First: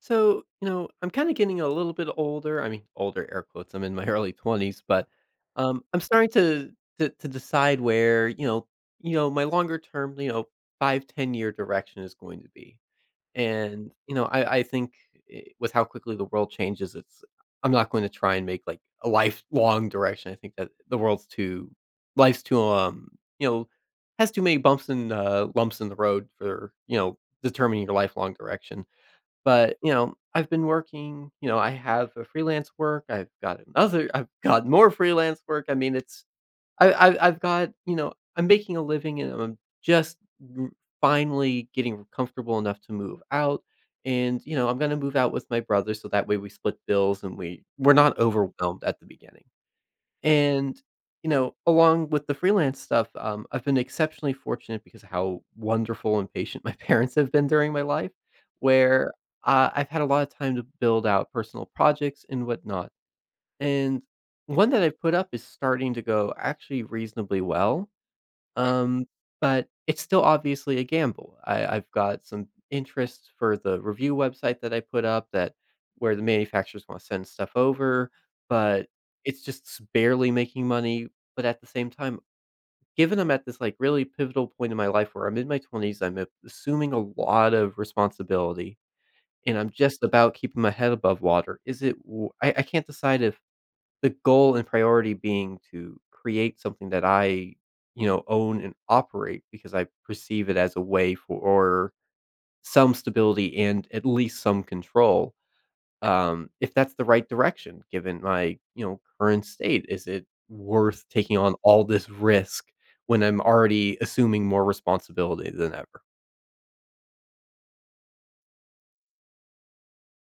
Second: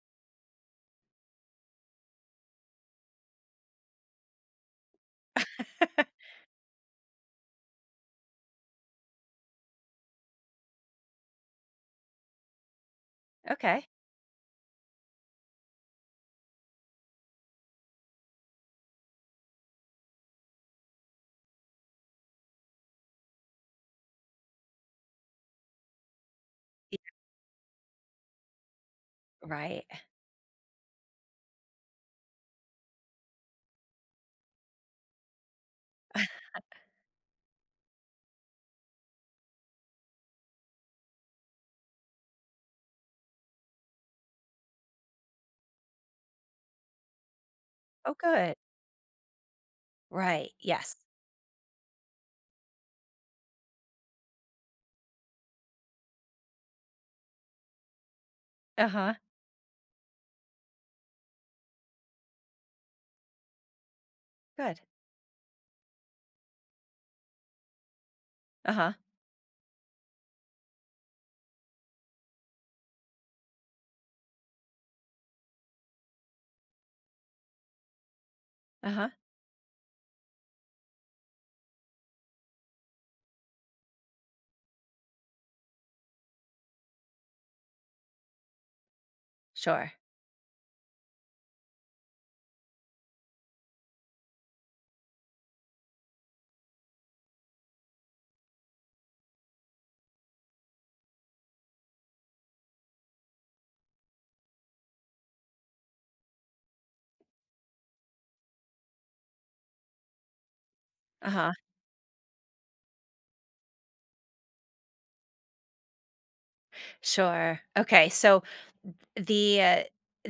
So, you know, I'm kind of getting a little bit older. I mean, older air quotes. I'm in my early 20s, but I'm starting to decide where, my longer term, five, 10-year direction is going to be. Okay. And I think with how quickly the world changes, it's I'm not going to try and make like a lifelong direction. I think that the world's too life's too you know, has too many bumps and lumps in the road for, you Yeah, know, determining your lifelong direction. But, right. you know, I've been working, I have a freelance work, I've got another I've got more freelance work, I mean, it's I I've got you know, I'm making a living and I'm just r finally getting comfortable enough to move out, and I'm gonna move out with my brother so that way we split bills and we're Oh, not good. overwhelmed at the beginning. Right. And, Yes. you know, along with the freelance stuff, I've been exceptionally fortunate because of how wonderful and patient my parents have been during my life, where Uh-huh. I've had a lot of time to build out personal projects and whatnot. And one Good. that I've put up is starting to go actually reasonably well. Uh-huh. Um, but it's still obviously a gamble. I've got some interests for the review website that I put up that where the manufacturers wanna send stuff over, but Uh-huh. it's just s barely making money, but at the same time, given I'm at this, like, really pivotal point in my life where I'm in my 20s, I'm a assuming a lot of responsibility, and I'm Sure. just about keeping my head above water. Is it w I can't decide if the goal and priority being to create something that I, own and operate because I perceive it as a way for some stability and at least some control. If that's the right direction, given my, current state, is it worth taking Uh-huh. on all this risk when I'm already assuming more responsibility than ever? Sure. Okay. So the uh,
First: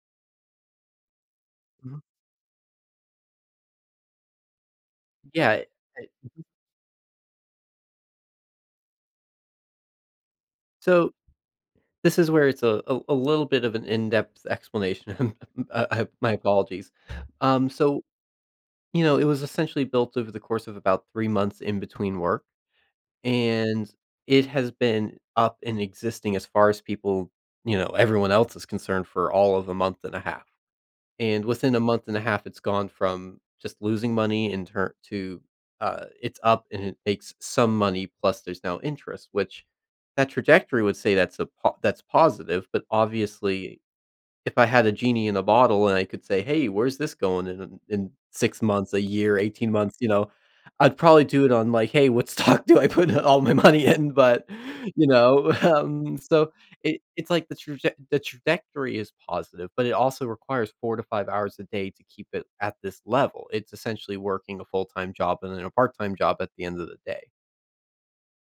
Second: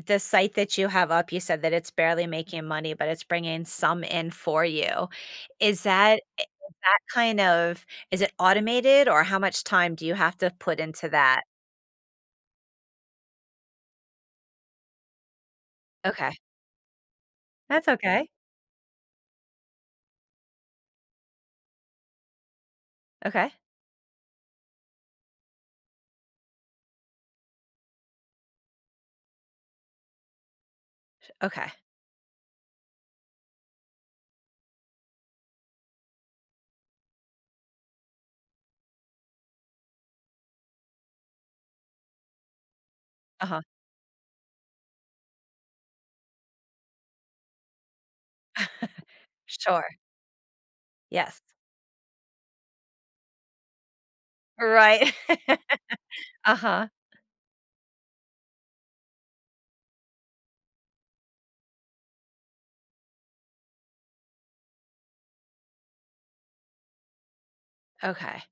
the site that you have up, you said that it's Mhm. barely making money, but it's bringing some in for you. Yeah. Is it- that is that kind of is it automated or how much time do you have to put into So that? this is where it's a little bit of an in-depth explanation. Okay. my apologies. Um, That's so okay. It was essentially built over the course of about 3 months in between work, Okay. and it has been up and existing as far as people, everyone else is concerned for all of a month and a half, and Okay. within a month and a half, it's gone from just losing money in turn to, it's up and it makes some money, plus there's now interest, which that trajectory would say that's a po that's positive, but Uh-huh. obviously if I had a genie in a bottle and I could say, "Hey, where's this going in 6 months, a year, 18 months," Sure. I'd probably Yes. do it on like, "Hey, what stock do I put all my money in?" You Right. know, um, so Uh-huh. it's like the trajectory is positive, but it also requires 4 to 5 hours a day to keep it at this level. It's essentially working a full-time job and then a part-time job at the end of the day. Okay.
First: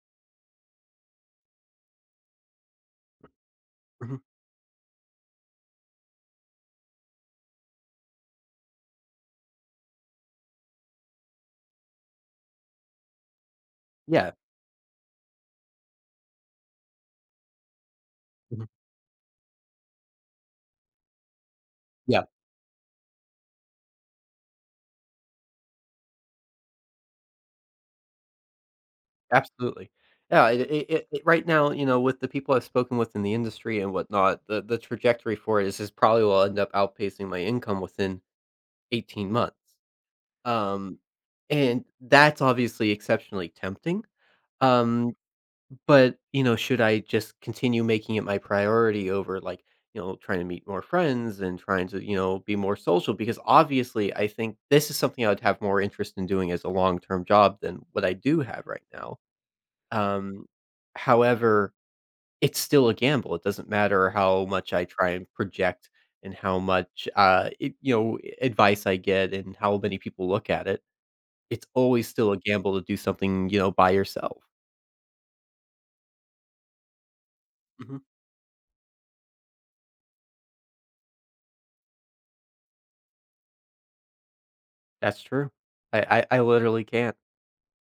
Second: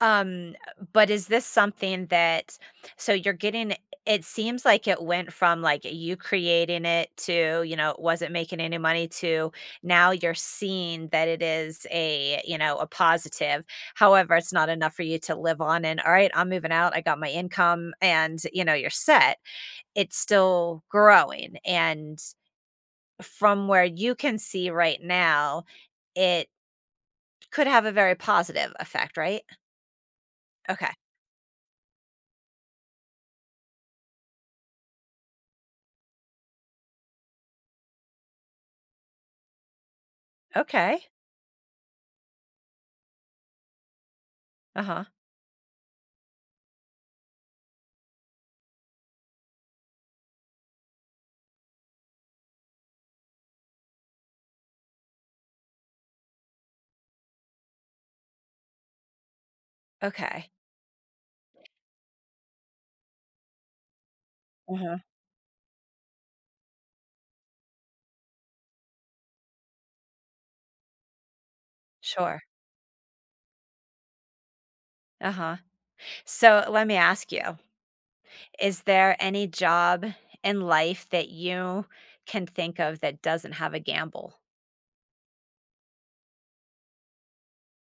Um, but is this something that so you're getting Mhm. it seems like it went from like you creating it to, you know, it wasn't making any money to now you're seeing that it is a, you know, a positive. Yeah. However, it's not enough for you to live on and, all right, I'm moving out. I got my income and, you Mhm. know, you're set. It's still growing. And Yeah. from where you can see right now, it could have a very positive effect, right? Absolutely. Yeah, it Okay. it it it right now, with the people I've spoken with in the industry and whatnot, the trajectory for it is probably will end up outpacing my income within 18 months. Um, Okay. and that's obviously exceptionally tempting. Uh-huh. Um, but should I just continue making it my priority over, like, trying to meet more friends and trying to be more social? Because obviously, I think this is something I would have more interest in doing as a long-term job than what I do have right now. Um, Okay. however, it's still a gamble. It doesn't matter how much I Uh-huh. try and project and how much, advice I get and how many people look at it. It's always still a Sure. gamble to do something, by yourself. Uh-huh. So let me ask you, Mhm. is there any job in life that you can think of that doesn't have a gamble? That's true. I literally can't.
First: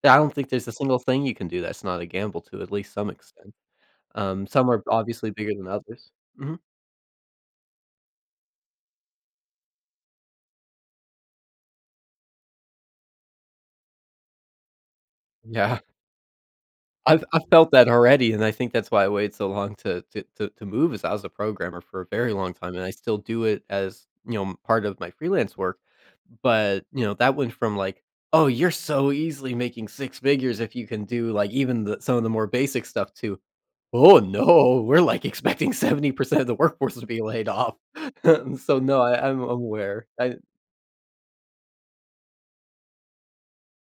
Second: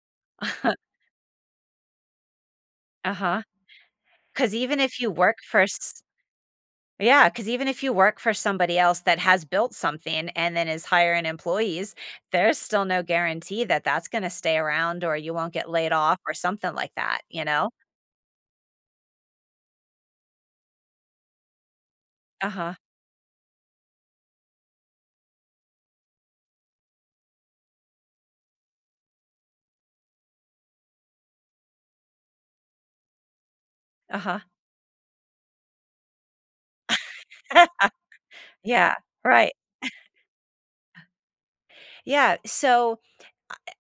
I don't think there's a single thing you can do that's not a gamble to at least some Uh-huh. Huh. extent. Um, Because some even are if you obviously work bigger for than s others. Mhm. Yeah, because even if you work for somebody else that has built something and then is hiring employees, there's still no guarantee that that's gonna stay around or you won't get Yeah. laid off or something like that, I've you I've felt know? that already, and I think that's why I waited so long to move is I was a programmer for a very long time, Uh-huh. and I still do it as, part of my freelance work, but, that went from like, "Oh, you're so easily making 6 figures if you can do, like, even the some of the more basic stuff," to, "Oh, Uh-huh. no, we're, like, expecting 70% of the workforce to be laid off." So, Yeah. no, I'm Right. aware. I Yeah. So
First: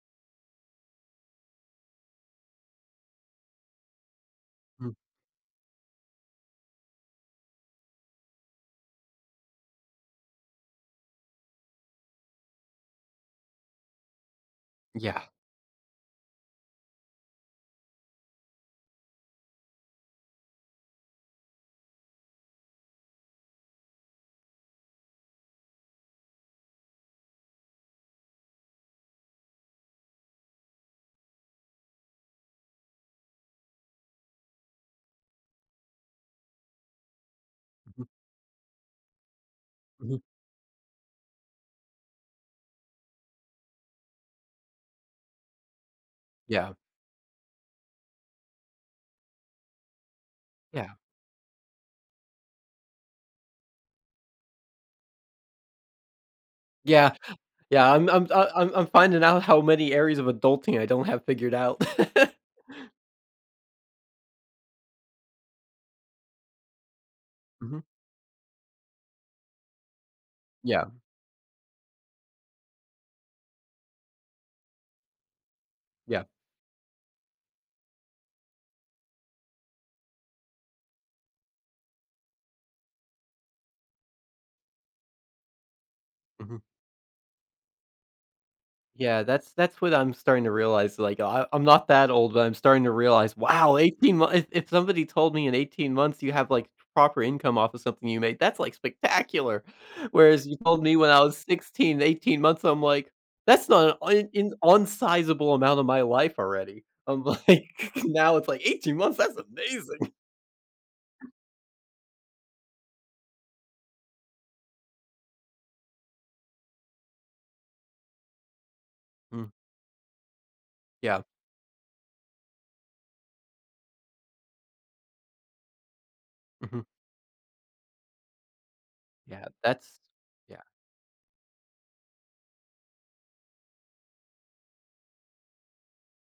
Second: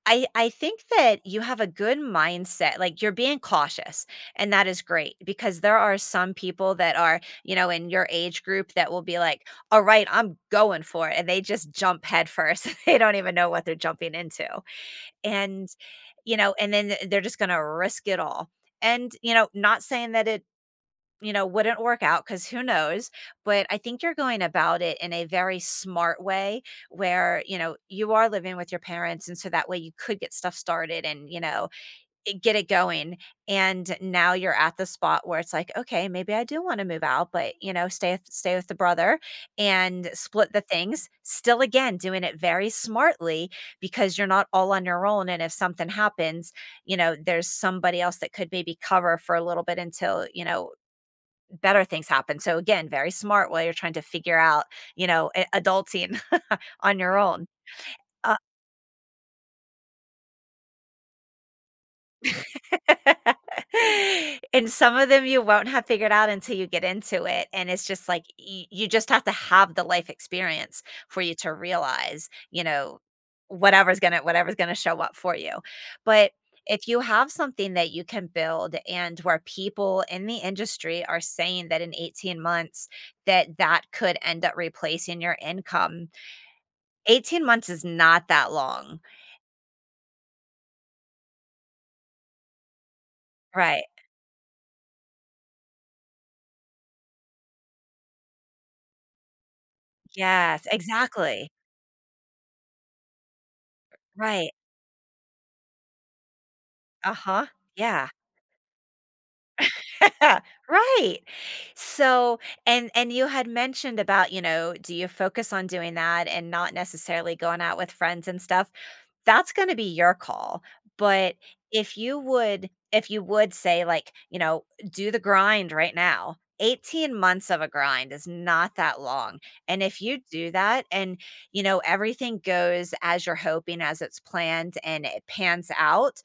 I think that you have a good mindset, like, you're being cautious, and that is mm, great because there are some people that are, you know, in your age group that will be like, "Alright, I'm going for it," and they just jump headfirst. They don't even know what they're jumping into, yeah. and, you know, and then th they're just gonna risk it all, and, you know, not saying that wouldn't work out because who knows? But I think you're going about it in a very smart way where, you know, you are living with your parents. And so that way you could get stuff started and, you know, get it going. And now you're at the spot where it's like, okay, maybe I do want to move out, but, you know, Mhm, stay with the brother and mhm, split the things. Still, again, doing it very smartly because you're not all on your own. And if something happens, yeah, you know, there's somebody else that could maybe cover for a little bit until, you know, yeah, better things happen. So again, very smart while you're trying to figure out, you know, adulting on yeah. your own. Yeah, I'm Uh, I I'm finding out how many areas of adulting I don't have figured out. and some of them you won't have figured out until you get into it. And Mhm. it's just like you just have to have the life experience Yeah, for you to realize, you know, whatever's gonna show up for you. yeah, But if you have something that you can build and where people in the industry are saying that in 18 months that that could end up replacing your income, mhm. 18 months is not that long. Yeah, that's what I'm starting to realize, like, I'm not that old, but I'm starting to realize, wow, Right. 18 months. If somebody told me in 18 months you have, like, proper income off of something you made, that's, like, spectacular. Whereas you Yes, told me when I was exactly. 16, 18 months, I'm like, that's not an un- Right. in unsizable amount of my life already. I'm Uh-huh. like, Yeah. now it's like 18 months, that's amazing. Right. So and you had mentioned about, you know, do you focus on doing that and not necessarily going out with friends and stuff? Mm, That's gonna be your call, yeah, but if you would say, like, you know, "Do the grind right now." mhm. 18 months of a grind is not that long, Yeah, and that's if you do yeah. that and, you know, everything goes as you're hoping, as it's planned, and it pans out,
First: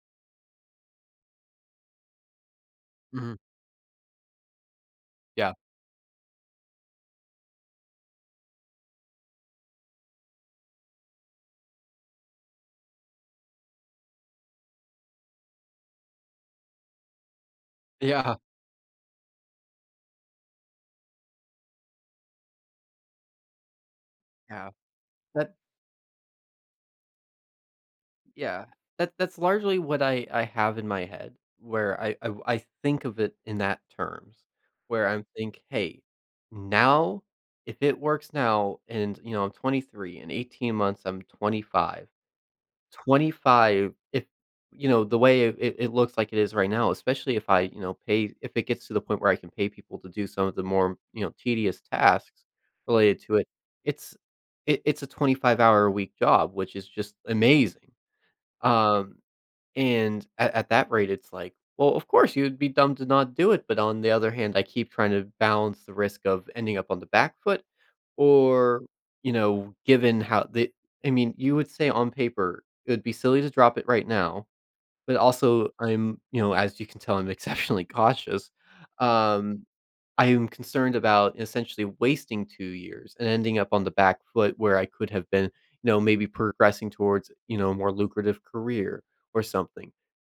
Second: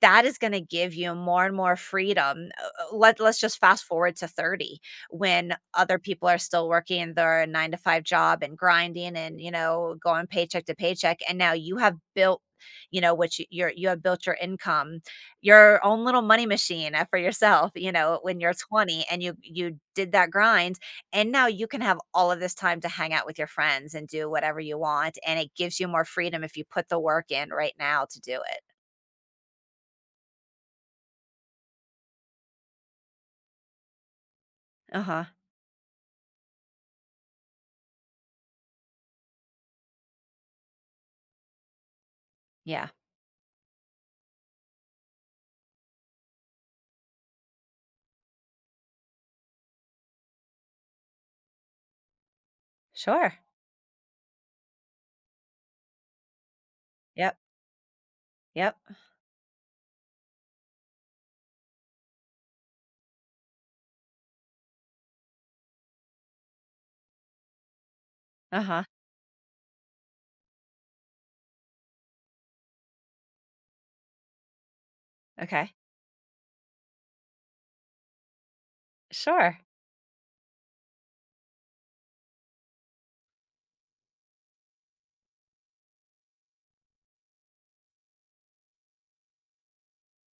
that is gonna give you more and more freedom. Mhm. Let's just fast forward to 30 when Yeah. other people are still working their 9 to 5 job and grinding and, you know, going paycheck to paycheck, and now you have built, you know, which you're you have built your income, your own little money machine, for yourself, you know, Yeah, when you're 20 and you did that grind, and now you can have all of this time to hang out with your friends and do whatever yeah. you want, and it That gives you more freedom if you put the work in right now to do it. yeah. That's largely what I have in my head where I think of it in that terms, where I'm Uh-huh, think, "Hey, now if it works now and, I'm 23, in 18 months, I'm 25." yeah. 25 if the way it looks like it is right now, especially if I, you know, pay if it gets to the point where I can pay people to do some of the more, tedious tasks related to Sure. it, it's it's a 25 hour a week job, which is just Yep. amazing. Yep. Um and at that rate, it's like, well, of course, you'd be dumb to not do it, but on the other hand, I keep trying to balance the risk of ending up on the back foot or, Uh-huh. you know, given how the I mean, you would say on paper, it would be silly to drop it right now, but also Okay. I'm, as you can tell, I'm exceptionally cautious. Sure. Um, I am concerned about essentially wasting 2 years and ending up on the back foot where I could have been, maybe progressing towards, a more lucrative career or something.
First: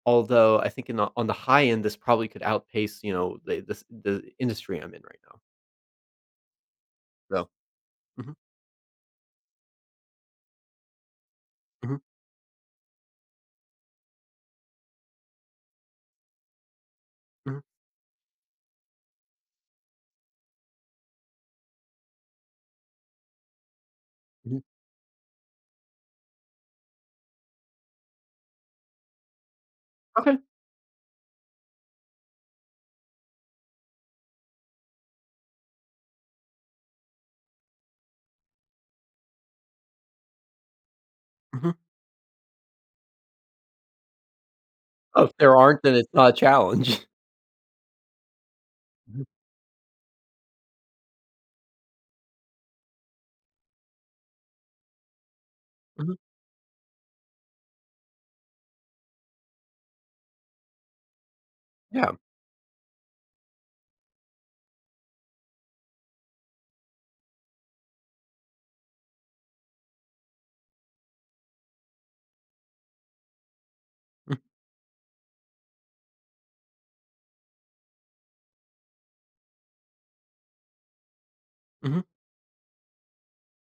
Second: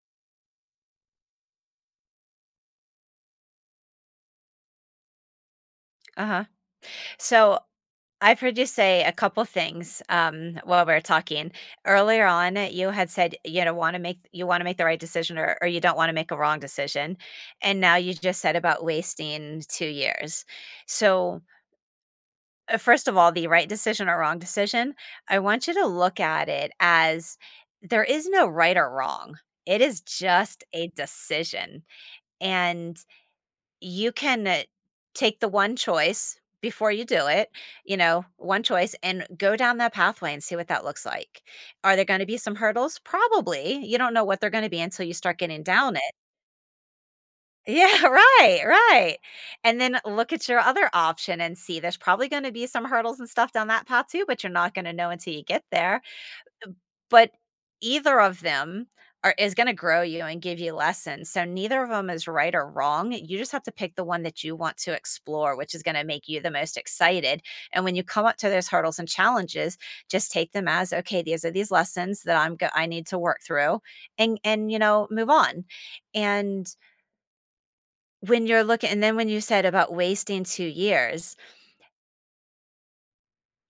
Although I think in the on the high end, this probably could outpace, the industry I'm in right now. Uh-huh. So So mhm, I've heard you say a couple things while we are talking. mhm, Earlier on, you had said you want to make the right decision or you don't want to make a wrong decision, mhm, and now you just said about wasting 2 years. So first of all, the right decision or wrong mhm. decision, I want you to look at it as there is no right or wrong. It is Okay. just a decision, and you can take the one choice before you do it, you know, one choice and go down that pathway and see what that looks like. Mhm. Are there going to be some hurdles? Probably. You don't know what they're going to be until you Oh, if start there getting aren't, then down it. it's not a challenge. Yeah, right. Mhm, And then look at your other option and see there's probably going to be some hurdles and stuff down that path too, but you're not going to know until you get there. mhm, But either of them are is gonna grow you and give you lessons, so neither of them yeah. is right or wrong, you just have to pick the one that you want to explore, which is gonna make you the most excited, and when you come up to those hurdles and challenges, just take them as, "Okay, these are these lessons that I need to work through," Mhm, and, you know, move on, and when you're looking and then when you said about wasting 2 years, mhm.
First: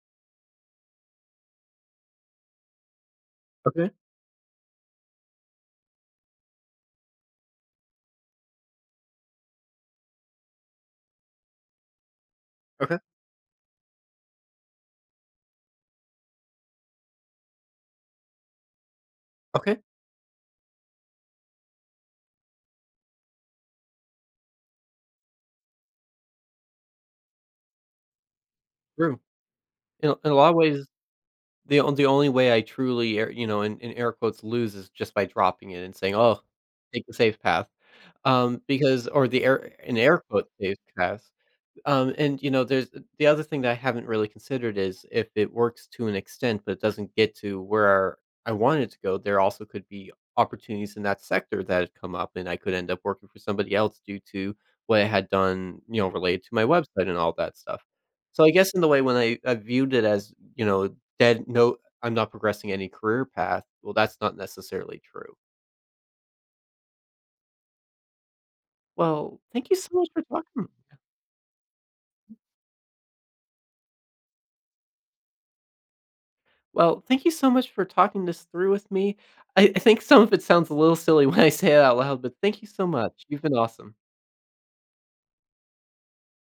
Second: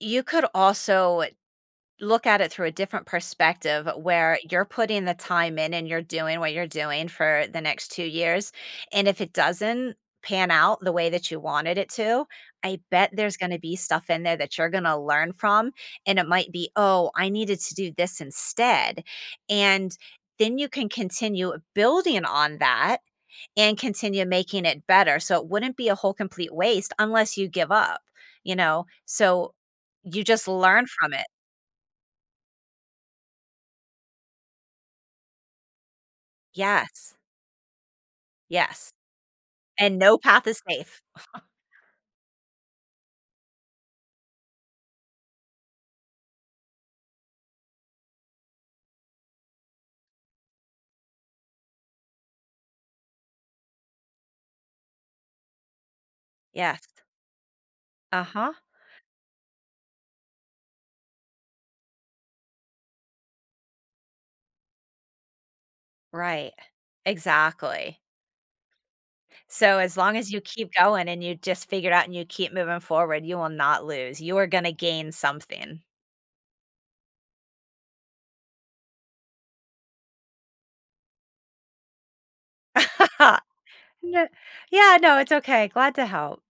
you could also look at it through a different perspective Okay, where you're putting the time in and you're doing what you're doing for the next 2 years, and if it doesn't pan out the way that you wanted it to, I okay, bet there's gonna be stuff in there that you're gonna learn from, and it might be, "Oh, I needed to do this instead," okay, and then you can continue building on that and continue making it better, so it wouldn't be a whole complete waste unless you give up, you know? true. So, In a you in a just lot of ways, learn from it. the on the only way I truly air you know, in air quotes, "lose" is just by dropping it and saying, "Oh, take the Yes. safe path." Yes, because or the air in and no air path quotes, is safe safe. path. And there's the other thing that I haven't really considered is if it works to an extent, but it doesn't get to where I want it to go, there also could be opportunities in that sector that had come up, and I could end up working for somebody else due to what I had done, related to my Yes. website and all that stuff. So I Uh-huh. guess in the way when I viewed it as, dead, no, I'm not progressing any career path. Well, that's not necessarily true. Right. Exactly. Well, thank you So, so as much long for as you talking. keep going and you just figure it out and you keep moving forward, you will not lose. You are gonna gain something. Well, thank you so much for talking this through with me. I think some of it sounds a little silly when I say it out loud, but thank you so much. You've been awesome. N Yeah, no, it's okay. Glad to help.